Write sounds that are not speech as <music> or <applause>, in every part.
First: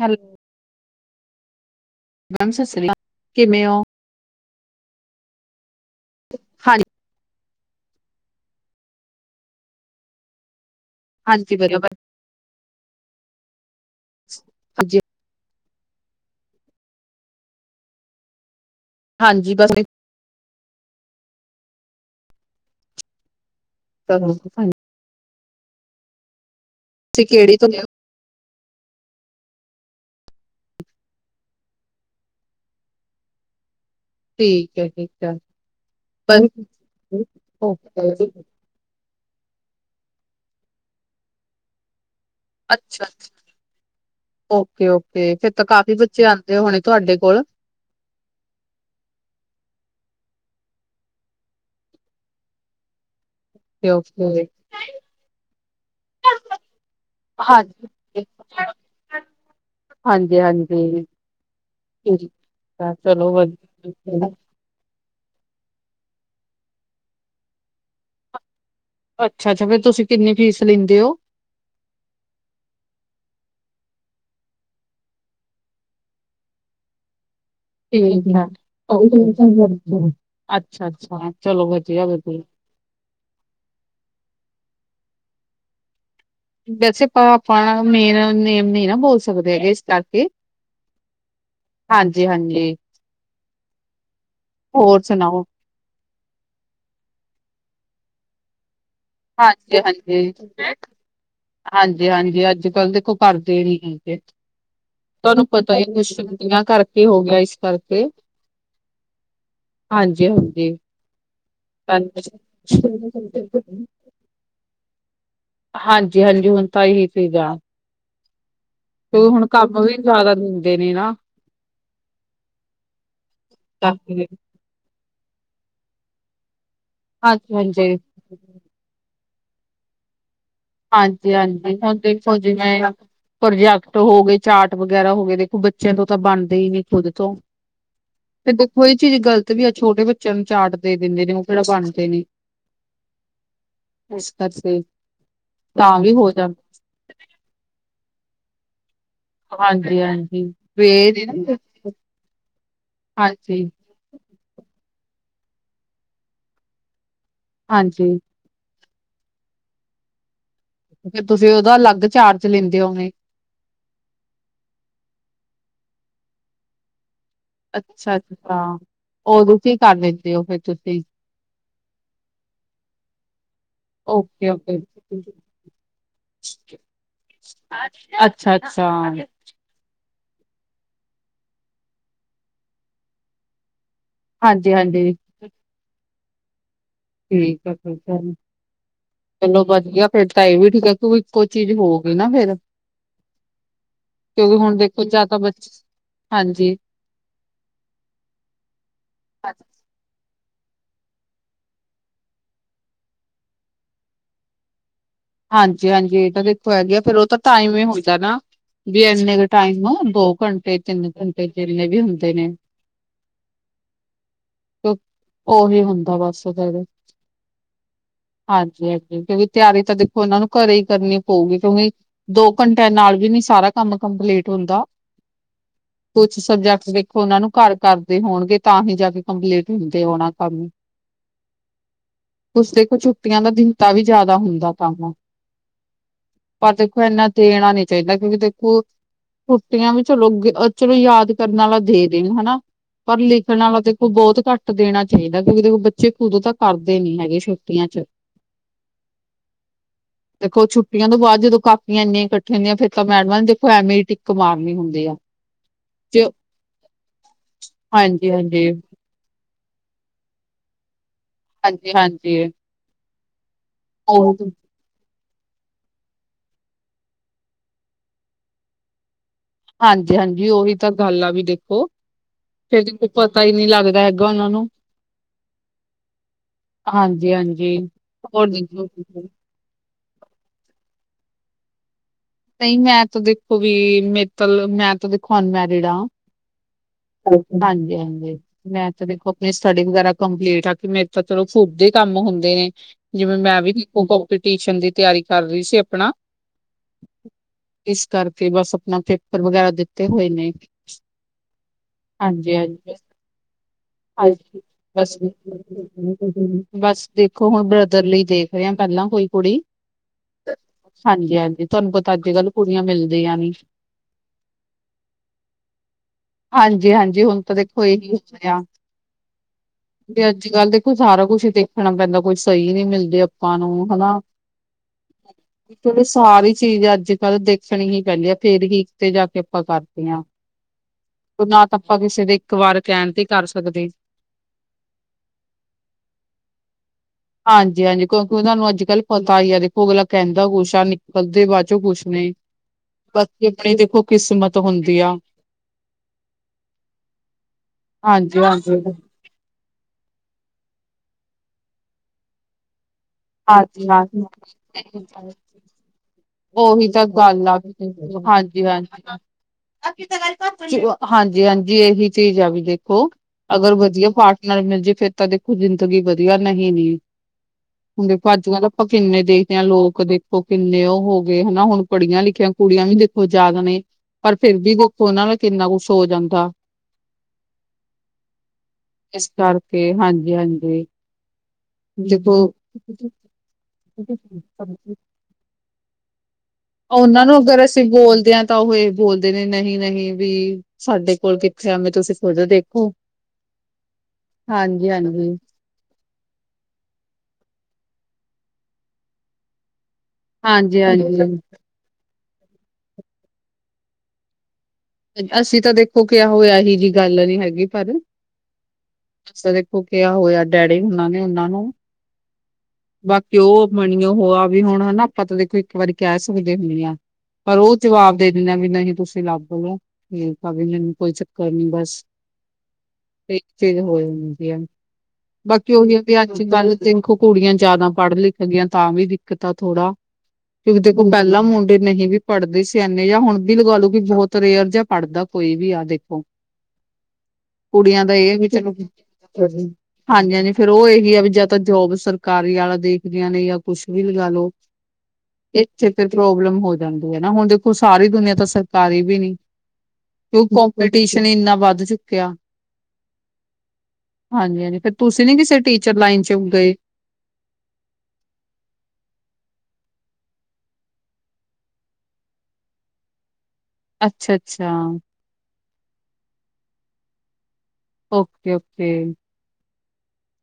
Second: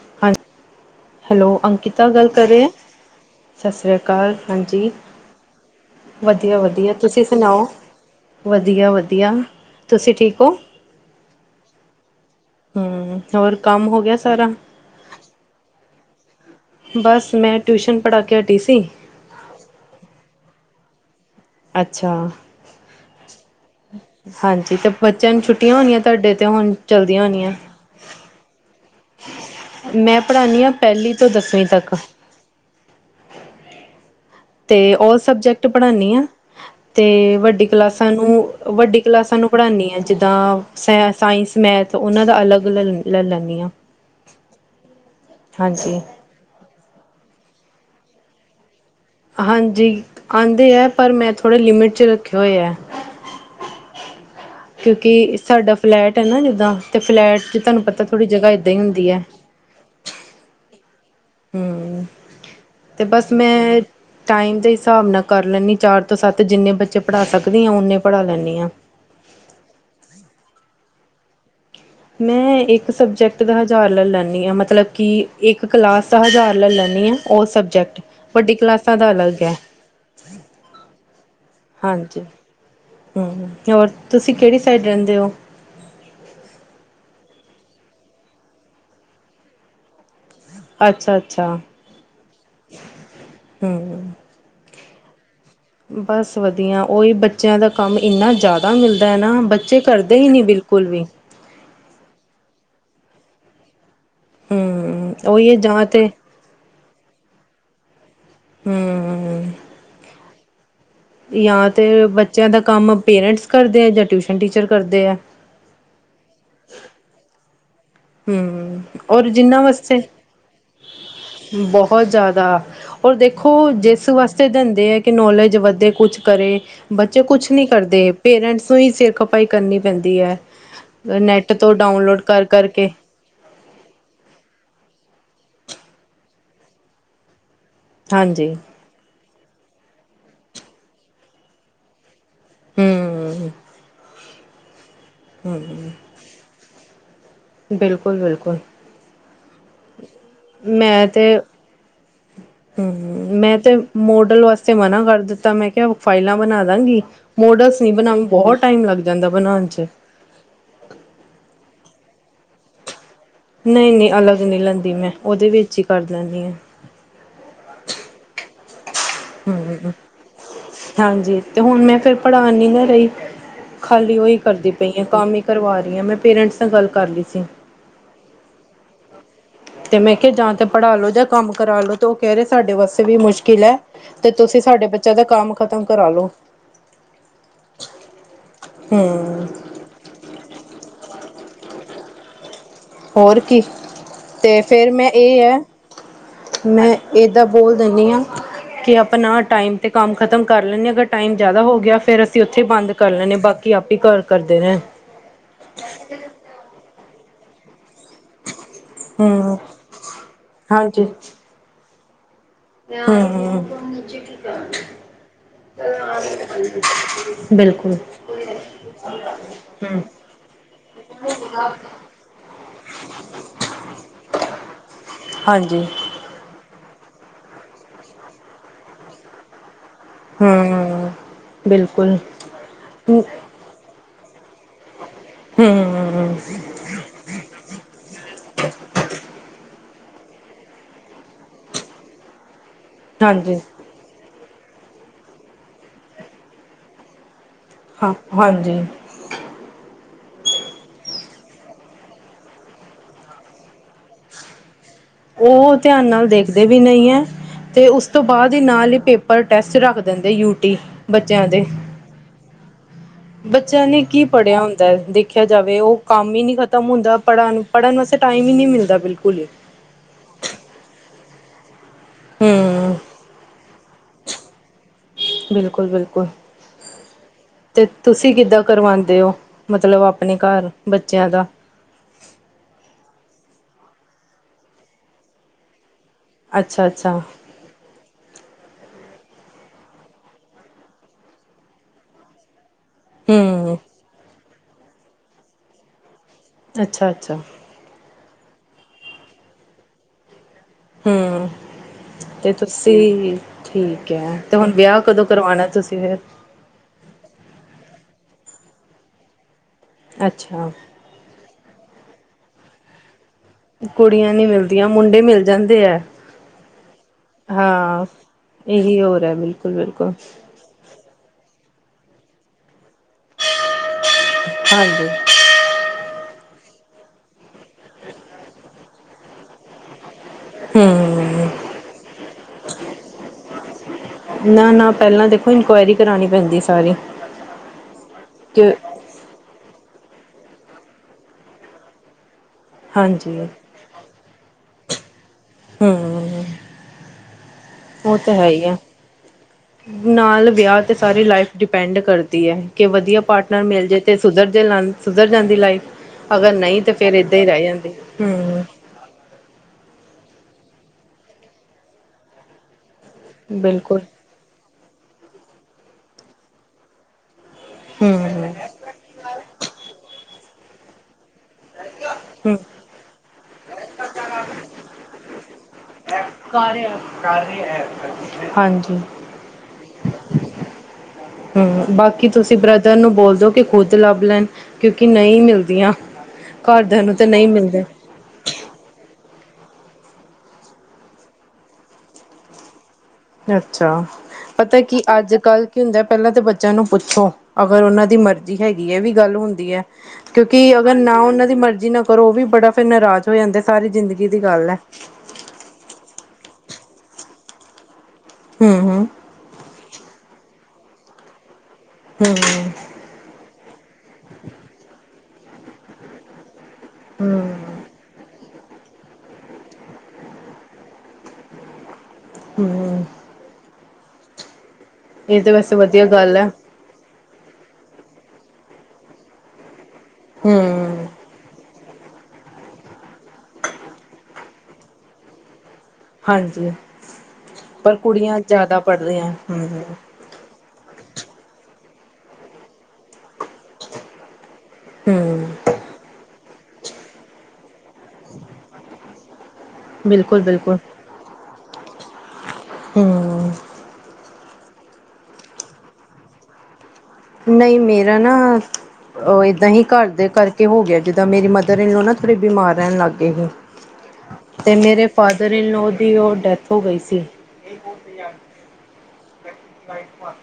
Hello ਹਾਂਜੀ, hello! Ankita ਗੱਲ ਕਰ ਮੈਮ ਰਹੇ ਸਤਿ ਹੈ, ਸ੍ਰੀ ਅਕਾਲ ਕਿਵੇਂ ਸਤਿ ਹੋ ਸ਼੍ਰੀ ਅਕਾਲ। ਕਲ ਹਾਂਜੀ, ਹਾਂਜੀ ਵਦੀਆ-ਵਦੀਆ ਤੁਸੀਂ ਸੁਨਾਓ, ਵਦੀਆ-ਵਦੀਆ, ਤੁਸੀਂ ਠੀਕ ਓਂ। ਹਾਂਜੀ ਵਦੀਆ ਵਾ ਹੂੰ ਹੋਰ ਕੰਮ ਹੋ ਗਿਆ ਸਾਰਾ। ਹਜੇ ਬਸ ਮੈਂ ਟਿਊਸ਼ਨ ਪੜਾ ਕੇ ਹਟੀ ਸੀ। ਹਾਂਜੀ ਬਸ ਅੱਛਾ, ਹਾਂਜੀ ਤਾਂ ਬੱਚਿਆਂ ਨੂੰ ਛੁੱਟੀਆਂ ਹੋਣੀਆਂ ਤਾਡੇ ਤੇ ਹੁਨ ਚੱਲਦੀਆਂ ਹੋਣੀਆਂ। ਕਿਹੜੀ ਤੋਂ ਲਿਓ? ਮੈਂ ਪੜਾਨੀ ਆਂ ਪੈਲੀ ਤੋਂ ਦਸਵੀਂ ਤੱਕ। ਠੀਕ ਤੇ ਹੈ ਠੀਕ ਓ ਹੈ ਸਬਜੈਕਟ ਪੜਾਨੀ ਆਂ, ਬਸ ਤੇ ਵੱਡੀ ਕਲਾਸਾਂ ਓਕੇ ਨੂੰ ਵੱਡੀ ਕਲਾਸਾਂ ਨੂੰ ਪੜਾਨੀ ਆਂ ਜਿੱਦਾਂ ਸੈਂਸ ਸਾਇੰਸ, ਮੈਥ ਓਨਾਂ ਦਾ ਅਲੱਗ ਲੈ ਅੱਛਾ-ਅੱਛਾ, ਲੈਂਦੀ ਹਾਂ ਓਕੇ-ਓਕੇ ਫੇਰ ਤਾਂ ਕਾਫੀ ਹਾਂਜੀ, ਬੱਚੇ ਆਂਦੇ ਹੋਨੇ ਤੁਆਡੇ ਕੋਲ। ਹਾਂਜੀ ਆਂਦੇ ਐ, ਪਰ ਮੈਂ ਥੋੜ੍ਹੇ ਲਿਮਿਟ ਚ ਰੱਖੇ ਹੋਏ ਐ। ਤੇ ਓਕੇ। ਕਿਓਂਕਿ ਸਾਡਾ ਫਲੈਟ ਐ ਨਾ ਜਿੱਦਾਂ ਤੇ ਫਲੈਟ ਚ ਤਾਨੂੰ ਪਤਾ ਥੋੜੀ ਜਗ੍ਹਾ ਏਦਾਂ ਈ ਹੁੰਦੀ ਐ। ਹਾਂਜੀ-ਹਾਂਜੀ। ਹੂੰ, ਤੇ ਚਲੋ ਬਸ ਮੈਂ ਵਧੀਆ ਟਾਈਮ ਦੇ ਹਿਸਾਬ ਨਾਲ ਕਰ ਲੈਂਨੀ ਆਂ ਚਾਰ ਤੋਂ ਸੱਤ ਜਿੰਨੇ ਬੱਚੇ ਪੜਾ ਸਕਦੀ ਆ ਓਨੇ ਪੜਾ ਲੈਂਨੀ ਆਂ। ਅੱਛਾ-ਅੱਛਾ ਫੇਰ ਤੁਸੀਂ ਕਿੰਨੀ ਫੀਸ ਲਿੰਦੇ ਓਂ। ਮੈਂ ਇੱਕ ਸਬਜੈਕਟ ਦਾ ਹਜ਼ਾਰ ਲੈ ਲੈਂਨੀ ਆਂ, ਮਤਲਬ ਕਿ ਇੱਕ ਕਲਾਸ ਦਾ ਹਜ਼ਾਰ ਲੈ ਲੈਂਨੀ ਆਂ। ਓ ਸਭ ਠੀਕ ਐ, ਓ ਬੜਾ ਤੰਗ ਕਰਦੇ ਐ, ਅੱਛਾ-ਅੱਛਾ। ਹਾਂਜੀ, ਹੂੰ ਹੋਰ ਤੁਸੀਂ ਕੇੜੀ ਸਾਈਡ ਰੈਂਦੇ ਓ। ਵੈਸੇ ਆਪਾਂ-ਆਪਾਂ ਮੇਨ ਨੇਮ ਨੀ ਨਾ ਬੋਲ ਸਕਦੇ ਹੈਗੇ ਇਸ ਕਰਕੇ। ਅੱਛਾ-ਅੱਛਾ, ਹਾਂਜੀ ਹਾਂਜੀ ਹੂੰ ਹੋਰ ਸਨਾਓ ਬਸ ਵਦੀਆ ਓਈ ਬੱਚਿਆਂ ਦਾ ਕੰਮ ਇੰਨਾ ਜ਼ਾਦ ਇੰਨਾ ਮਿਲਦਾ ਐ ਨਾ ਹਾਂਜੀ ਬੱਚੇ ਕਰਦੇ ਈ ਨੀ ਬਿਲਕੁਲ ਵੀ। ਹਾਂਜੀ-ਹਾਂਜੀ, ਅੱਜ-ਕੱਲ ਦੇਖੋ ਕਰਦੇ ਨੀ ਹੈਗੇ। ਹਮ ਤਾਨੂੰ ਉਹੀ ਹੈ ਪਤਾ ਈ ਜਾਂ ਨੀ ਤੇ ਛੁਟੀਆਂ ਕਰਕੇ ਹੋ ਗਿਆ ਇਸ ਕਰਕੇ। ਹੂੰ ਹਾਂਜੀ ਹੁੰਦੀ ਜਾਂ ਤੇ ਬੱਚਿਆਂ ਦਾ ਕੰਮ ਪੇਰੈਂਟਸ ਕਰਦੇ ਆ ਜਾਂ ਟਿਊਸ਼ਨ ਟੀਚਰ ਕਰਦੇ ਆ। ਹਾਂਜੀ-ਹਾਂਜੀ ਹੁਨ ਤਾਂ ਏਹੀ ਸੀਗਾ। ਹੂੰ ਔਰ ਜਿੰਨਾ ਵਸਤੇ ਨੀ ਨਾ ਬਹੁਤ ਜ਼ਾਦਾ ਔਰ ਦੇਖੋ ਜਿਸ ਕਰਕੇ। ਵਾਸਤੇ ਦਿੰਦੇ ਐ ਕਿ ਨੌਲੇਜ ਵਧੇ ਕੁਛ ਕਰੇ ਬੱਚੇ ਕੁਛ ਹਾਂਜੀ ਨੀ ਹਾਂਜੀ ਕਰਦੇ। ਪੇਰੈਂਟਸ ਨੂੰ ਈ ਸਿਰ ਖਪਾਈ ਕਰਨੀ ਪੈਂਦੀ ਐ ਹਾਂਜੀ ਨੈੱਟ ਤੋਂ ਹਾਂਜੀ ਹੁਣ ਡਾਊਨਲੋਡ ਦੇਖੋ ਕਰ-ਕਰ ਕੇ। ਜਿਵੇਂ ਪ੍ਰੋਜੈਕਟ ਹੋ ਗਏ ਚਾਟ ਵਗੈਰਾ ਹੋ ਗਏ ਦੇਖੋ ਬੱਚਿਆਂ ਤੋਂ ਤਾਂ ਬਨਦਾ ਈ ਨੀ ਖੁਦ ਤੋਂ। ਹਾਂਜੀ। ਓਈ ਚੀਜ਼ ਗ਼ਲਤ ਵੀ ਆ ਛੋਟੇ ਬੱਚਿਆਂ ਨੂੰ ਚਾਰਟ ਦੇ ਦਿੰਦੇ ਨੇ ਓ ਕੇੜਾ ਬਨਦੇ ਨੇ। ਹੂੰ। ਇਸ ਕਰਕੇ, ਤਾਂ ਵੀ ਹੋ ਜਾਂ ਬਿਲਕੁਲ-ਬਿਲਕੁਲ। ਹਾਂਜੀ ਹਾਂਜੀ ਵੇ ਮੈਂ ਤੇ, ਹੁੰ ਮੈਂ ਹਾਂਜੀ ਤੇ। ਮੋਡਲ ਵਾਸਤੇ ਮਨਾ ਕਰ ਦਿੱਤਾ, ਮੈਂ ਕਿਹਾ ਫਾਈਲਾਂ ਬਣਾ ਦਾਂਗੀ ਮੋਡਲਸ ਨੀ ਹਾਂਜੀ ਬਣਾਵਗੀ ਬਹੁਤ। ਟਾਈਮ ਲੱਗ ਜਾਂਦਾ ਬਣਾਉਣ ਚ। ਫੇਰ ਤੁਸੀਂ ਉਹਦਾ ਅਲੱਗ ਚਾਰਜ ਲੈਂਦੇ ਹੋਗੇ ਨਈ ਨੀ ਅਲੱਗ ਨੀ ਲੈਂਦੀ ਮੈਂ, ਉਹਦੇ ਵਿੱਚ ਹੀ ਕਰ ਦੇਨੀ ਆ। ਅੱਛਾ-ਅੱਛਾ ਉਦੋਂਸੀ ਹਮ ਕਰ ਦਿੰਦੇ ਹੋ ਹਾਂਜੀ, ਤੇ ਹੁਣ ਮੈਂ ਫੇਰ ਪੜ੍ਹਾ ਨੀ ਨਾ ਰਈ। ਖਾਲੀ ਅੋਈ ਓਕੇ ਕਰਦੀ ਓਕੇ ਪਈ ਆ ਕੰਮ ਹੀ ਕਰਵਾ ਰਹੀ ਹਾਂ, ਮੈਂ ਪੇਰੈਂਟਸ ਨਾਲ ਗੱਲ ਕਰ ਲਈ ਸੀ। ਅੱਛਾ, ਅੱਛਾ ਤੇ ਮੈਂ ਕਿਹਾ ਜਾਂ ਤਾਂ ਪੜ੍ਹਾ ਲੋ ਜਾਂ ਕੰਮ ਕਰਾ ਲੋ ਤਾਂ ਉਹ ਕਹਿ ਰਹੇ ਸਾਡੇ ਵਾਸਤੇ ਵੀ ਮੁਸ਼ਕਿਲ ਹੈ। ਤੇ ਤੁਸੀਂ ਹਾਂਜੀ ਸਾਡੇ ਹਾਂਜੀ ਬੱਚਿਆਂ ਦਾ ਕੰਮ ਖ਼ਤਮ ਕਰਾਲੋ। ਠੀਕ ਆ ਫਿਰ, ਚ ਹਮ ਚਲੋ ਵਧੀਆ ਫੇਰ ਤਾਂ ਇਹ ਵੀ ਠੀਕ ਆ ਕਿਉ ਇੱਕੋ ਚੀਜ਼ ਹੋ ਗਈ ਨਾ ਫੇਰ ਹੋਰ ਕੀ ਤੇ ਕਿਉਂਕਿ ਹੁਣ ਫੇਰ ਦੇਖੋ ਮੈਂ ਜਾਂ ਤਾਂ ਇਹ ਹੈ ਬੱਚੇ ਹਾਂਜੀ ਮੈਂ ਏਦਾਂ ਬੋਲ ਦੇੰਣੀ ਆ। ਕਿ ਆਪਣਾ ਟਾਈਮ ਤੇ ਕੰਮ ਖ਼ਤਮ ਕਰ ਲੈਂਦੇ ਹਾਂ ਅਗਰ ਟਾਈਮ ਜਿਆਦਾ ਹੋ ਗਿਆ ਫੇਰ ਅਸੀਂ ਉੱਥੇ ਬੰਦ ਕਰ ਲੈਣੇ ਬਾਕੀ ਆਪ ਹੀ ਘਰ ਕਰਦੇ ਨੇ ਹਾਂਜੀ, ਹਾਂਜੀ ਇਹ ਤਾਂ ਦੇਖੋ ਹੈਗੀ ਆ ਫੇਰ ਉਹ ਤਾਂ ਟਾਈਮ ਹੀ ਹੁੰਦਾ ਨਾ। ਵੀ ਇੰਨੇ ਕ ਹਮ ਟਾਈਮ ਨੂੰ ਦੋ ਘੰਟੇ ਹਾਂਜੀ ਤਿੰਨ ਘੰਟੇ ਜਿੰਨੇ ਵੀ ਹੁੰਦੇ ਨੇ ਹਮ ਕਿਉਂ- <unintelligible> ਉਹੀ ਹੁੰਦਾ ਬਸ ਫੇਰ ਬਿਲਕੁਲ ਹਾਂਜੀ, ਹਾਂਜੀ ਕਿਉਂਕਿ ਤਿਆਰੀ ਤਾਂ ਹਮ ਉਹਨਾਂ ਨੂੰ ਕੱਰੇ ਹੀ ਕਰਨੀ ਪਊਗੀ ਕਿਉਂਕਿ ਦੋ ਘੰਟਿਆਂ ਨਾਲ ਵੀ ਨੀ ਸਾਰਾ ਕੰਮ ਕੰਪਲੀਟ ਹੁੰਦਾ। ਹਾਂਜੀ ਕੁਛ ਸਬਜੈਕਟ ਦੇਖੋ ਉਹਨਾਂ ਨੂੰ ਘਰ ਕਰਦੇ ਹੋਣਗੇ ਤਾਂ ਹੀ ਜਾ ਕੇ ਕੰਪਲੀਟ ਹ ਤੇ ਹੋਣਾ ਕੰਮ ਹਮ ਬਿਲਕੁਲ ਉਸਦੇ ਕੋ ਹਮ ਛੁੱਟੀਆਂ ਦਾ ਦਿਨਤਾ ਵੀ ਜ਼ਾਦਾ ਹੁੰਦਾ ਕੰਮ, ਪਰ ਦੇਖੋ ਇੰਨਾ ਦੇਣਾ ਨੀ ਚਾਹੀਦਾ ਕਿਉਂਕਿ ਦੇਖੋ ਛੁੱਟੀਆਂ ਵੀ ਚਲੋ ਚਲੋ ਯਾਦ ਕਰਨ ਵਾਲਾ ਦੇਦੇ ਹਨਾ ਪਰ ਹਾਂਜੀ ਲਿਖਣ ਵਾਲਾ ਤੇ ਉਹ ਬਹੁਤ ਕੱਟ ਦੇਣਾ ਚਾਹੀਦਾ ਕਿਉਂਕਿ ਦੇਖੋ ਬੱਚੇ ਖੁਦੋਂ ਤਾਂ ਕਰਦੇ ਨੀ ਹੈਗੇ ਛੁੱਟੀਆਂ ਚ ਹਾਂ ਹਾਂਜੀ ਦੇਖੋ ਛੁੱਟੀਆਂ ਤੋਂ ਬਾਅਦ ਜਦੋਂ ਕਾਪੀਆਂ ਇੰਨੀਆਂ ਇਕੱਠੀਆਂ ਹੁੰਦੀਆਂ ਫੇਰ ਤਾਂ ਮੈਡਮਾਂ ਨੇ ਦੇਖੋ ਐਵੇਂ ਹੀ ਟਿੱਕ ਮਾਰਨੀ ਹੁੰਦੀ ਆ। ਉਹ ਤਿਆਨ ਜੇ ਨਾਲ ਦੇਖਦੇ ਵੀ ਨਈ ਏ ਤੇ ਉਸ ਤੋਂ ਹਾਂਜੀ ਬਾਅਦ ਹੀ ਹਾਂਜੀ ਨਾਲ ਹੀ ਪੇਪਰ ਪਰ ਟੈਸਟ ਰੱਖ ਦਿੰਦੇ ਯੂਟੀ ਬੱਚਿਆਂ ਦੇ ਹਾਂਜੀ- ਹਾਂਜੀ ਬੱਚਿਆਂ ਨੇ ਕੀ ਉਹ ਪੜ੍ਹਿਆ ਦੇਖਿਆ ਜਾਵੇ ਉਹ ਕੰਮ ਹੀ ਨਈ ਖਤਮ ਹੁੰਦਾ ਪੜ੍ਹਨ ਪੜ੍ਹਨ ਵਾਸਤੇ ਟਾਈਮ ਹੀ ਨਹੀਂ ਮਿਲਦਾ ਬਿਲਕੁਲ ਹੀ। ਹਾਂਜੀ-ਹਾਂਜੀ ਉਹੀ ਤਾਂ ਗੱਲ ਆ ਵੀ ਦੇਖੋ ਫਿਰ ਹਮ ਦੇਖੋ ਪਤਾ ਈ ਨੀਂ ਲੱਗਦਾ ਹੈਗਾ ਉਹਨਾਂ ਨੂੰ। ਬਿਲਕੁਲ, ਬਿਲਕੁਲ ਹਾਂਜੀ ਹਾਂਜੀ ਤੇ ਤੁਸੀਂ ਹੋਰ ਕਿੱਦਾਂ ਦੇਖੋ ਕਰਵਾ਼ਦੇ ਓ? ਮਤਲਬ ਆਪਣੇ ਕੱਰ ਬੱਚਿਆਂ ਦਾ ਨਹੀਂ ਮੈਂ ਤਾਂ ਦੇਖੋ ਵੀ ਮੇਤਲ ਮੈਂ ਤਾਂ ਦੇਖੋ ਅਨਮੈਰਿਡ ਆ। ਅੱਛਾ- ਅੱਛਾ ਹਾਂਜੀ, ਹਾਂਜੀ ਮੈਂ ਤਾਂ ਦੇਖੋ ਆਪਣੀ ਸਟੱਡੀ ਵਗੈਰਾ ਕੰਪਲੀਟ ਆ, ਕਿ ਮੇਰੇ ਤਾਂ ਚਲੋ ਫੂਬ ਦੇ ਕੰਮ ਹੁੰਦੇ ਨੇ। ਜਿਵੇਂ ਮੈਂ ਵੀ, ਹਮ ਕੰਪੀਟੀਸ਼ਨ ਦੀ ਤਿਆਰੀ ਕਰ ਰਹੀ ਸੀ ਆਪਣਾ। ਅੱਛਾ, ਅੱਛਾ ਇਸ ਕਰਕੇ ਬਸ ਆਪਣਾ ਪੇਪਰ ਵਗੈਰਾ ਦਿੱਤੇ ਹੋਏ ਨੇ। ਹਮ, ਤੇ ਹਾਂਜੀ ਹਾਂਜੀ ਬਸ ਤੁਸੀਂ, ਠੀਕ ਤੇ ਹਾਂਜੀ ਹੁਣ ਵਿਆਹ ਬਸ ਕਦੋਂ ਕਰਵਾਉਣਾ ਤੁਸੀਂ ਫਿਰ ਬਸ ਦੇਖੋ ਹੁਣ ਬ੍ਰਦਰ ਲਈ ਦੇਖ ਰਹੇ ਹ ਪਹਿਲਾਂ ਕੋਈ ਕੁੜੀ। ਅੱਛਾ। ਹਾਂਜੀ- ਹਾਂਜੀ, ਤੁਹਾਨੂੰ ਪਤਾ ਅੱਜ-ਕੱਲ੍ਹ ਕੁੜੀਆਂ ਮਿਲਦੀਆਂ ਨੀ। ਕੁੜੀਆਂ ਨੀ ਮਿਲਦੀਆਂ, ਮੁੰਡੇ ਮਿਲ ਜਾਂਦੇ ਐ। ਹਾਂਜੀ ਹਾਂਜੀ ਹੁਣ ਤਾਂ ਦੇਖੋ ਹਾਂ, ਇਹੀ ਏਹੀ ਹੋਰੈ, ਬਿਲ ਤੇ ਅੱਜ-ਕੱਲ ਦੇਖੋ ਸਾਰਾ ਕੁਛ ਦੇਖਣਾ ਪੈਂਦਾ, ਕੁਛ ਸਹੀ ਨੀ ਮਿਲਦੇ ਅਪਾਂ ਨੂੰ, ਹਨਾ। ਹਾਂਜੀ। <inaudible> ਕਿਉਂਕਿ ਸਾਰੀ ਚੀਜ਼ ਅੱਜ-ਕੱਲ ਦੇਖ੍ਣੀ ਹੀ ਪੈਂਦੀ ਹੈ, ਫੇਰ ਹੀ ਕਿਤੇ ਜਾ ਕੇ ਆਪਾਂ ਕਰਦੇ ਆਂ। ਹੂੰ। ਅਪਾਂ ਕਿਸੇ ਦੇ ਇੱਕ ਵਾਰ ਕੈਣ ਤੇ ਈ ਕਰ ਸਕਦੇ। ਨਾ -ਨਾ, ਪੈਲਾਂ ਦੇਖੋ ਇਨਕੁਐਇਰੀ ਕਰਾਣੀ ਪੈਂਦੀ ਏ ਸਾਰੀ। ਹਾਂਜੀ-ਹਾਂਜੀ ਕਿਉਂਕਿ ਉਹਨਾਂ ਨੂੰ ਕੇ ਅੱਜ ਕੱਲ੍ਹ ਪਤਾ ਈ ਆ ਦੇਖੋ, ਅਗਲਾ ਕੈੰਦਾ ਕੁਛ ਆ ਨਿਕਲਦੇ ਬਾਦ 'ਚੋਂ ਕੁੱਛ ਨੇ। ਹਾਂਜੀ ਬਾਕੀ ਅਪਣੇ ਦੇਖੋ ਕਿਸਮਤ ਹੁੰਦੀ ਆ। ਹਾਂ, ਓਹ ਤਾ ਹੈ ਈ ਐ। ਹਾਂਜੀ-ਹਾਂਜੀ, ਨਾਲ ਵਿਆਹ ਤੇ ਸਾਰੀ ਲਾਈਫ ਡਿਪੈਂਡ ਕਰਦੀ ਐ, ਕੇ ਵਧੀਆ ਪਾਰਟਨਰ ਮਿਲ ਜੇ ਤੇ ਹਾਂਜੀ-ਹਾਂਜੀ। ਸੁਧਰਜੇ ਲਣ ਸੁਧਰ ਜਾਂਦੀ ਲਾਈਫ। ਅਗਰ ਨਹੀਂ, ਉਹੀ ਤੇ ਫੇਰ ਏਦਾਂ ਹੀ ਰੈ ਜਾਂਦੀ, ਹੂੰ। ਹਾਂਜੀ। ਹਾਂਜੀ- ਹਾਂਜੀ, ਏਹੀ ਚੀਜ਼ ਆ ਵੀ ਦੇਖੋ। ਅਗਰ ਬਿਲਕੁਲ ਵਧੀਆ ਪਾਰਟਨਰ ਮਿਲ ਜੇ, ਫਿਰ ਤਾਂ ਦੇਖੋ ਜ਼ਿੰਦਗੀ ਵਧੀਆ, ਨਹੀਂ ਨੀ। ਹੂੰ ਹੁੰਦੇ, ਦੇਖੋ ਹੂੰ ਅੱਜ-ਕੱਲ ਅਪਾਂ ਕਿੰਨੇ ਦੇਖਦੇ ਹਾਂ, ਲੋਕ ਦੇਖੋ ਕਿੰਨੇ ਓਹ ਹੋ ਜੇ ਹੁਨਾ, ਹੁਣ ਪੜ੍ਹੀਆਂ-ਲਿਖੀਆਂ ਹੂੰ ਕੁੜੀਆਂ ਵੀ ਦੇਖੋ ਜਾਗ ਨੇ, ਪਰ ਫੇਰ ਬੀ ਫੋਨਾਂ ਨਾਲ ਕਿੰਨਾ ਕੁਛ ਹੋ ਜਾਂਦਾ। ਹਾਂਜੀ ਇਸ ਕਰਕੇ ਹਾਂਜੀ, ਹਾਂਜੀ। ਹੂੰ, ਬਾਕੀ ਦੇਖੋ ਤੁਸੀਂ ਬ੍ਰਦਰ ਨੂੰ ਬੋਲਦੋ ਕਿ ਖੁੱਦ ਲੱਭ ਲੈਣ, ਕਿਉਂਕਿ ਨਹੀਂ ਮਿਲਦੀਆਂ। ਘਰਦਿਆਂ ਓਹਨਾਂ ਤਾਂ ਨੂੰ ਨਹੀਂ ਅਗਰ ਅਸੀਂ ਮਿਲਦੇ ਬੋਲਦੇ ਆਂ ਤਾਂ ਉਹ ਏਹ ਬੋਲਦੇ ਨੇ, ਨਹੀਂ- ਨਹੀਂ ਵੀ, ਸਾਡੇ ਕੋਲ ਕਿੱਥੇ ਐਵੇਂ, ਤੁਸੀਂ ਖੁੱਦ ਦੇਖੋ। ਅੱਛਾ, ਪਤਾ ਹਾਂਜੀ ਕੀ ਹਾਂਜੀ ਅੱਜ-ਕੱਲ ਕੀ ਹੁੰਦਾ ਪੈਲਾਂ ਤਾਂ ਬੱਚਿਆਂ ਨੂੰ ਪੁੱਛੋ, ਅਗਰ ਓਨਾਂ ਦੀ ਮਰਜ਼ੀ ਹੈਗੀ, ਐਵੀ ਗੱਲ ਹੁੰਦੀ ਐ। ਕਿਉਂਕਿ ਹਾਂਜੀ ਅਗਰ ਨਾ ਹਾਂਜੀ ਉਹਨਾਂ ਦੀ ਮਰਜ਼ੀ ਨਾ ਕਰੋ ਓਹ ਵੀ ਬੜਾ ਫੇਰ ਨਰਾਜ਼ ਹੋ ਜਾਂਦੇ ਐ, ਸਾਰੀ ਜ਼ਿੰਦਗੀ ਦੀ ਗੱਲ ਐ। ਅਸੀਂ ਤਾਂ ਦੇਖੋ ਕਿਹਾ ਹੋਇਆ ਹੀ ਜੀ, ਗੱਲ ਨੀ ਹੈਗੀ ਪਰ ਹੂੰ, ਹਾਂ। ਅਸ ਤਾ ਦੇਖੋ ਕਿਹਾ ਹੋਇਆ ਡੈਡੀ ਹੋਨਾਂ ਨੂ, ਉਹਨਾਂ ਨੂੰ। ਹਮ ਬਾਕਿ ਔ ਮਣੀਓ ਹੋਆ ਵੀ ਹੁਣ ਹਨਾ ਅਪਾਂ ਤਾਂ ਦੇਖੋ ਇੱਕ ਵਾਰੀ ਕੈ ਸ ਪੁਛਦੇ ਹੁਣੀ ਆ, ਹਮ ਪਰ ਓਹ ਜਵਾਬ ਦੇ ਦਿੰਦਾ ਵੀ ਨਹੀਂ ਤੁਸੀਂ ਲੱਭ ਲੋ। ਠੀਕ ਆ ਵੀ ਮੈਨੂੰ ਕੋਈ ਚੱਕਰ ਨੀ ਬਸ, ਹਮ ਇੱਕ ਚੀਜ਼ ਹੋ ਜਾਂਦੀ ਐ। ਇਹ ਤਾਂ ਬਾਕੀ ਵੈਸੇ ਓਹੀ ਆਂ ਵਧੀਆ ਵੀ ਗੱਲ ਹੈ ਅੱਜ-ਕਲ ਦੇਖੋ ਕੁੜੀਆਂ ਜਾਦਾ ਪੜ੍ਹ-ਲਿਖ ਗੀਆਂ ਤਾਂ ਵੀ ਦਿੱਕਤ ਆ ਥੋੜਾ। ਕਿਉਂਕਿ ਦੇ ਹਮ ਉਹ ਪੈਲਾਂ ਮੁੰਡੇ ਨਹੀਂ ਵੀ ਪੜ੍ਹਦੇ ਸੀ ਐਨੇ, ਜਾਂ ਹੁਣ ਵੀ ਲਗਾ ਲੋ ਕਿ ਬੌਤ ਰੇਅਰ ਜਾਂ ਪੜ੍ਹਦਾ ਕੋਈ ਵੀ ਆ ਦੇਖ ਹਾਂਜੀ ਪਰ ਕੁੜੀਆਂ ਦਾ ਏਹ ਐ ਵੀ ਚਲੋ ਜ਼ਿਆਦਾ ਪੜ੍ਹਦੀਆਂ ਹਮ ਹਾਂਜੀ ਹਾਂਜੀ, ਫੇਰ ਓਹ ਏਹੀ ਆ ਵੀ ਜਾਂ ਤਾਂ ਜੋਬ ਸਰਕਾਰੀ ਆਲਾ ਦੇਖਦੀਆਂ ਨੇ ਯਾ ਕੁੱਛ ਵੀ ਲਗਾ ਲੋ, ਹਮ ਇਥੇ ਫੇਰ ਪ੍ਰੋਬਲਮ ਹੋ ਜਾਂਦੀ ਐ ਨਾ। ਹੁਣ ਦੇ ਖੋ ਸਾਰੀ ਦੁਨੀਆਂ ਤਾਂ ਸਰਕਾਰੀ ਵੀ ਨੀ। ਬਿਲਕੁਲ ਕਿਉਂ ਬਿਲਕੁਲ ਕੋੰਪੀਟੀਸ਼ਨ ਇੰਨਾ ਵੱਧ ਚੁੱਕਿਆ। ਹਮ ਹਾਂਜੀ ਹਾਂਜੀ, ਫਿਰ ਤੁਸੀਂ ਨੀ ਕਿਸੇ ਟੀਚਰ ਲਾਈਨ ਚ ਗਏ? ਨਹੀਂ ਮੇਰਾ ਨਾ ਔ ਏਦਾਂ ਹੀ ਘਰ ਦੇ ਕਰਕੇ ਹੋ ਗਿਆ ਜਿੱਦਾਂ ਮੇਰੀ ਮਦਰ ਇਨ ਲੋ ਨਾ ਥੋੜੇ ਬਿਮਾਰ ਰੈਣ ਲੱਗ ਗਏ ਹੀ। ਅੱਛਾ ਅੱਛਾ ਤੇ ਮੇਰੇ ਫਾਦਰ ਇਨਲੋ ਦੀ ਉਹ ਡੈਥ ਹੋ ਗਈ ਸੀ। Okay okay life partner.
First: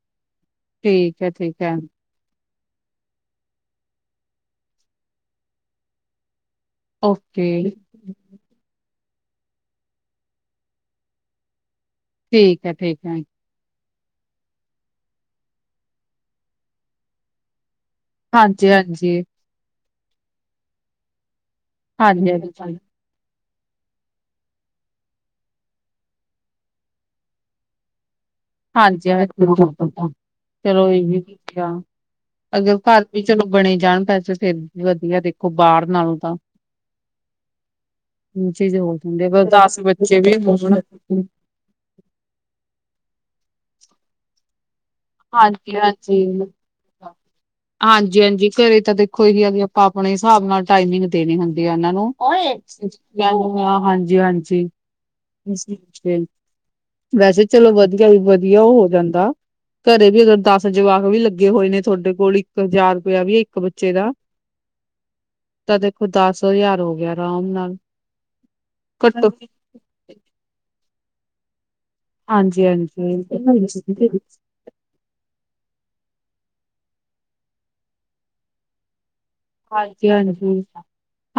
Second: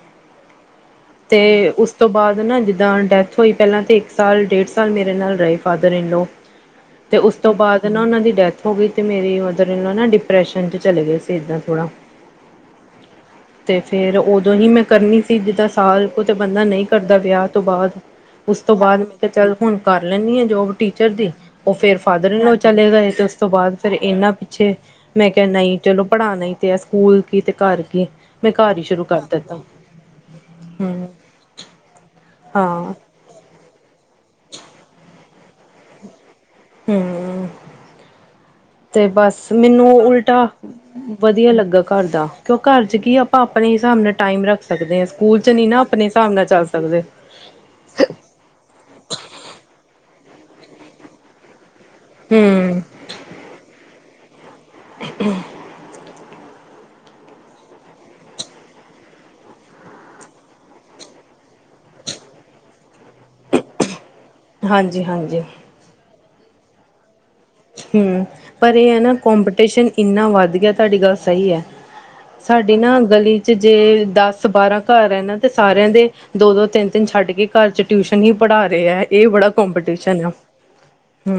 ਠੀਕ ਹੈ ਤੇ ਠੀਕ ਹੈ ਉਸ ਉਸ ਤੋਂ ਬਾਅਦ ਨਾ ਜਿੱਦਾਂ ਡੈਥ ਹੋਈ ਪਹਿਲਾਂ ਤੇ ਇੱਕ ਸਾਲ ਡੇਢ ਸਾਲ ਮੇਰੇ ਨਾਲ ਰਹੇ ਫਾਦਰ ਇਨ ਲੋ ਅਤੇ ਉਸ ਤੋਂ ਓਕੇ ਬਾਅਦ ਨਾ ਉਹਨਾਂ ਦੀ ਡੈਥ ਹੋ ਗਈ ਤੇ ਮੇਰੀ ਮਦਰ ਇਨਲੋ, ਡਿਪਰੈਸ਼ਨ ਚ ਚਲੇ ਗਏ ਸੀ ਇਦਾਂ ਥੋੜਾ। ਠੀਕ ਹੈ, ਠੀਕ ਹੈ ਤੇ ਫੇਰ ਉਦੋਂ ਹੀ ਮੈਂ ਕਰਨੀ ਸੀ ਜਿੱਦਾਂ ਸਾਲ ਕੁ ਤੇ ਬੰਦਾ ਨਹੀਂ ਕਰਦਾ ਵਿਆਹ ਤੋਂ ਬਾਅਦ। ਉਸ ਹਾਂਜੀ ਤੋਂ ਬਾਅਦ ਮੈਂ ਹਾਂਜੀ ਕਿਹਾ ਚੱਲ ਹੁਣ ਕਰ ਲੈਂਦੀ ਹਾਂ, ਜੋਬ ਟੀਚਰ ਦੀ ਫੇਰ ਹਾਂਜੀ ਫਾਦਰ ਇਨ ਲੋ ਹਾਂਜੀ ਚਲੇ ਗਏ। ਉਸ ਤੋਂ ਬਾਅਦ ਫਿਰ ਇਹਨਾਂ ਪਿੱਛੇ, ਮੈਂ ਕਿਹਾ ਨਹੀਂ ਚਲੋ ਪੜ੍ਹਾਣਾ ਤੇ ਹੈ ਸਕੂਲ ਕੀ ਤੇ ਘਰ ਕੀ। ਮੈਂ ਘਰ ਹੀ ਸ਼ੁਰੂ ਹਾਂਜੀ, ਕਰ ਦਿੱਤਾ। ਚਲੋ ਇਹ ਹੂੰ ਵਧੀਆ ਅਗਰ ਹਾਂ ਘਰ ਵੀ ਚਲੋ ਬਣੇ ਜਾਣ ਪੈਸੇ ਤਾਂ ਫਿਰ ਵਧੀਆ ਦੇਖੋ ਬਾਹਰ ਨਾਲੋਂ ਤਾਂ। ਹੂੰ ਚੀਜ਼ ਹੋ ਤੇ ਜਾਂਦੀ ਬਸ ਦਸ ਮੈਨੂੰ ਬੱਚੇ ਵੀ ਉਲਟਾ, ਹੋਣ ਵਧੀਆ ਲੱਗਾ। ਘਰ ਦਾ ਕਿਉਂ ਘਰ ਚ ਕੀ, ਆਪਾਂ ਆਪਣੇ ਹਿਸਾਬ ਨਾਲ ਟਾਈਮ ਰੱਖ ਸਕਦੇ ਹਾਂ। ਸਕੂਲ ਚ ਨੀ ਹਾਂਜੀ ਨਾ ਆਪਣੇ ਹਿਸਾਬ ਨਾਲ ਚੱਲ ਸਕਦੇ। ਹਾਂਜੀ, ਹਾਂਜੀ ਘਰੇ ਤਾਂ ਦੇਖੋ ਹੈ ਹੀ ਆ ਵੀ ਆਪਾਂ ਆਪਣੇ ਹਿਸਾਬ ਨਾਲ ਟਾਈਮਿੰਗ ਦੇਣੀ ਹੁੰਦੀ ਆ ਇਹਨਾਂ ਨੂੰ ਹੂੰ ਹਾਂਜੀ ਹਾਂਜੀ ਹੂੰ ਵੈਸੇ ਚਲੋ ਵਧੀਆ, ਵਧੀਆ ਉਹ ਹੋ ਜਾਂਦਾ ਘਰੇ ਵੀ ਅਗਰ ਦਸ ਜਵਾਕ ਵੀ ਲੱਗੇ ਹੋਏ ਨੇ, ਤੁਹਾਡੇ ਕੋਲ ਇੱਕ ਹਜ਼ਾਰ ਰੁਪਇਆ ਵੀ ਇੱਕ ਬੱਚੇ ਦਾ। ਹਾਂਜੀ ਹਾਂਜੀ ਤਾਂ ਦੇਖੋ ਦਸ ਹਜ਼ਾਰ ਹੋ ਗਿਆ ਆਰਾਮ ਨਾਲ। ਹੂੰ, ਪਰ ਇਹ ਹੈ ਨਾ ਘੱਟੋ ਕੋਂਪੀਟੀਸ਼ਨ ਇੰਨਾ ਵੱਧ ਗਿਆ, ਤੁਹਾਡੀ ਗੱਲ ਸਹੀ ਹੈ। ਸਾਡੀ ਨਾ ਗਲੀ ਚ ਜੇ ਹਾਂਜੀ-ਹਾਂਜੀ। ਦਸ ਬਾਰਾਂ। ਘਰ ਹੈ ਨਾ ਤੇ ਸਾਰਿਆਂ ਦੇ, ਦੋ- ਦੋ ਤਿੰਨ- ਤਿੰਨ ਛੱਡ ਕੇ ਘਰ ਚ ਟਿਊਸ਼ਨ ਹੀ ਪੜ੍ਹਾ ਰਹੇ ਹੈ। ਇਹ ਬੜਾ ਹਾਂਜੀ, ਕਪੀਟੀਸ਼ਨ ਆ ਹਾਂਜੀ,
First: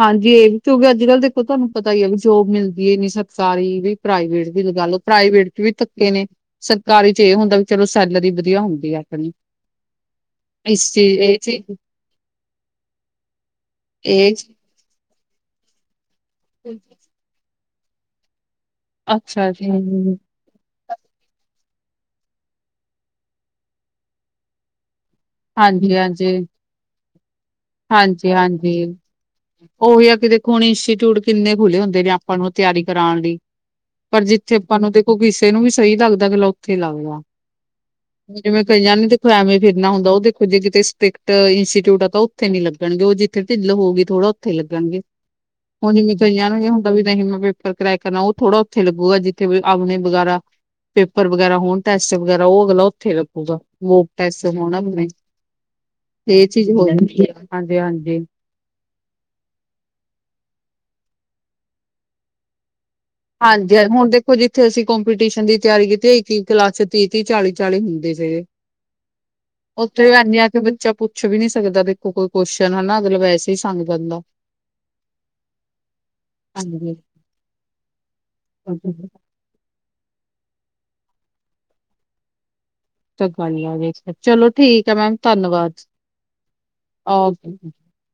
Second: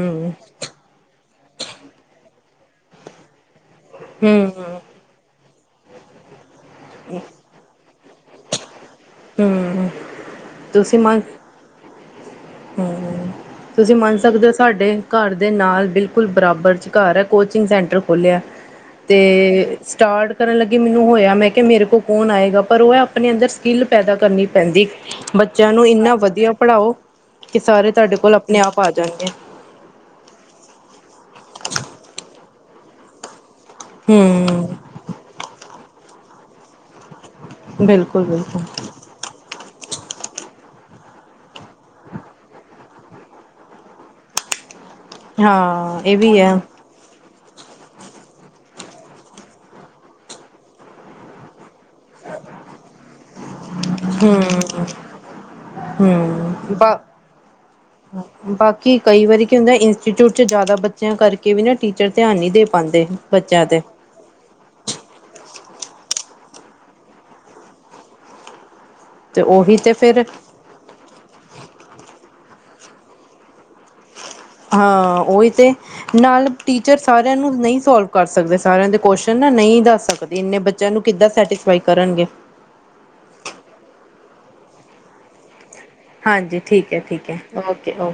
ਹਾਂਜੀ ਇਹ ਵੀ। ਕਿਉਂਕਿ ਅੱਜ ਕੱਲ ਦੇਖੋ ਤੁਹਾਨੂੰ ਪਤਾ ਹੀ ਹੈ, ਵੀ ਜੋਬ ਮਿਲਦੀ ਹੈ ਨੀ, ਸਰਕਾਰੀ ਵੀ ਹੂੰ ਪ੍ਰਾਈਵੇਟ ਦੀ ਗੱਲ। ਪ੍ਰਾਈਵੇਟ ਚ ਵੀ ਧੱਕੇ ਨੇ, ਸਰਕਾਰੀ ਚ ਇਹ ਹੁੰਦਾ ਵੀ ਚਲੋ ਸੈਲਰੀ ਵਧੀਆ ਹੁੰਦੀ ਆ ਆਪਣੀ। ਹੂੰ ਇਸ ਚੀਜ਼ ਇਹ ਚੀਜ਼ ਹ ਤੁਸੀਂ ਮੰਨ ਇਹ ਸਕਦੇ ਹੋ ਚੀਜ਼- ਸਾਡੇ ਘਰ ਦੇ ਨਾਲ ਬਿਲਕੁਲ ਬਰਾਬਰ ਚ ਘਰ ਹੈ। ਕੋਚਿੰਗ ਸੈਂਟਰ ਖੋਲ੍ਹਿਆ ਤੇ ਅੱਛਾ ਜੀ ਸਟਾਰਟ ਕਰਨ ਲੱਗੀ ਮੈਨੂੰ ਹੋਇਆ ਮੈਂ ਕਿਹਾ ਮੇਰੇ ਕੋਲ ਕੌਣ ਆਏਗਾ? ਪਰ ਉਹ ਆਪਣੇ ਅੰਦਰ ਸਕਿੱਲ ਪੈਦਾ ਕਰਨੀ ਪੈਂਦੀ। ਬੱਚਿਆਂ ਨੂੰ ਇੰਨਾ ਹਾਂਜੀ-ਹਾਂਜੀ, ਵਧੀਆ ਪੜ੍ਹਾਓ ਕਿ ਸਾਰੇ ਤੁਹਾਡੇ ਕੋਲ ਆਪਣੇ ਹਾਂਜੀ-ਹਾਂਜੀ ਆਪ ਆ ਜਾਣਗੇ ਉਹੀ ਆ ਕਿ ਦੇਖੋ, ਹੁਣ ਇੰਸਟੀਚਿਊਟ ਕਿੰਨੇ ਖੁੱਲ੍ਹੇ ਹੁੰਦੇ ਨੇ ਆਪਾਂ ਨੂੰ ਤਿਆਰੀ ਕਰਾਉਣ ਲਈ। ਪਰ ਜਿੱਥੇ ਆਪਾਂ ਹੂੰ ਨੂੰ ਦੇਖੋ ਕਿਸੇ ਨੂੰ ਵੀ ਸਹੀ ਲੱਗਦਾ ਕਿ ਚਲੋ ਉੱਥੇ ਲੱਗਦਾ ਹੁਣ ਬਿਲਕੁਲ ਬਿਲਕੁਲ ਜਿਵੇਂ ਕਈਆਂ ਤੇ ਖਵੇਂ ਫਿਰਨਾ ਹੁੰਦਾ ਉਹ ਦੇਖੋ ਜੇ ਕਿਤੇ ਸਟ੍ਰਿਕਟ ਇੰਸਟੀਟਿਊਟ ਆ ਤਾਂ ਉੱਥੇ ਨੀ ਲੱਗਣਗੇ ਉਹ ਜਿੱਥੇ ਢਿੱਲ ਹੋਗੀ ਥੋੜਾ ਉੱਥੇ ਲੱਗਣਗੇ ਹਾਂ ਹੁਣੇ ਇਹ ਜਿਵੇ ਵੀ ਹੈ ਜਾਣਗੇ ਵੀ ਨਹੀਂ ਮੈਂ ਪੇਪਰ ਕਰਾਇ ਕਰਨਾ, ਉਹ ਥੋੜਾ ਉੱਥੇ ਲੱਗਗੇਗਾ ਜਿੱਥੇ ਵੀ ਆਮਣੇ ਵਗੈਰਾ ਪੇਪਰ ਵਗੈਰਾ ਹੋਣ ਟੈਸਟ ਵਗੈਰਾ ਉਹ ਅਗਲਾ ਉੱਥੇ ਲੱਗੂਗਾ ਵੋ ਹੂੰ ਟੈਸਟ ਹੋਣ ਆਪਣੇ ਇਹ ਚੀਜ਼ ਹੂੰ ਬਾ ਹੋਦੀ ਆ ਹਾਂਜੀ-ਹਾਂਜੀ ਬਾਕੀ ਕਈ ਵਾਰੀ ਕੀ ਹੁੰਦਾ ਇੰਸਟੀਚਿਊਟ ਚ ਜ਼ਿਆਦਾ ਬੱਚਿਆਂ ਕਰਕੇ ਵੀ ਨਾ ਟੀਚਰ ਧਿਆਨ ਨਹੀਂ ਦੇ ਪਾਉਂਦੇ। ਬੱਚਿਆਂ ਤੇ ਹਾਂਜੀ-ਹਾਂਜੀ ਹੁਣ ਦੇਖੋ ਉਹ ਜਿੱਥੇ ਅਸੀਂ ਕੋਂਪੀਟੀਸ਼ਨ ਦੀ ਤਿਆਰੀ ਕੀਤੀ ਇੱਕੀ ਹੀ ਕਲਾਸ ਚ ਤੀਹ-ਤੀਹ, ਚਾਲੀ-ਚਾਲੀ ਹੁੰਦੇ ਸੀਗੇ ਤੇ ਉਹੀ ਤੇ ਉੱਥੇ ਫਿਰ ਇਨ ਆ ਕਿ ਬੱਚਾ ਪੁੱਛ ਵੀ ਨੀ ਸਕਦਾ ਦੇਖੋ ਕੋਈ ਕੁਸ਼ਚਨ ਹਨਾ ਮਤਲਬ ਵੈਸੇ ਹੀ ਸੰਗਦਾ ਹਾਂ ਉਹੀ ਤੇ ਨਾਲ ਹਾਂਜੀ ਟੀਚਰ ਸਾਰਿਆਂ ਨੂੰ ਨਹੀਂ ਸੋਲਵ ਕਰ ਸਕਦੇ ਸਾਰਿਆਂ ਦੇ ਕੁਸ਼ਚਨ ਨਾ ਨਹੀਂ ਦੱਸ ਸਕਦੇ ਇੰਨੇ ਬੱਚਿਆਂ ਨੂੰ ਕਿੱਦਾਂ ਸੈਟਿਸਫਾਈ ਕਰਨਗੇ। <unintelligible> ਚਲੋ ਠੀਕ ਹੈ ਮੈਮ ਧੰਨਵਾਦ। ਹਾਂਜੀ ਠੀਕ ਹੈ, ਠੀਕ ਹੈ ਓਕੇ, ਓਕੇ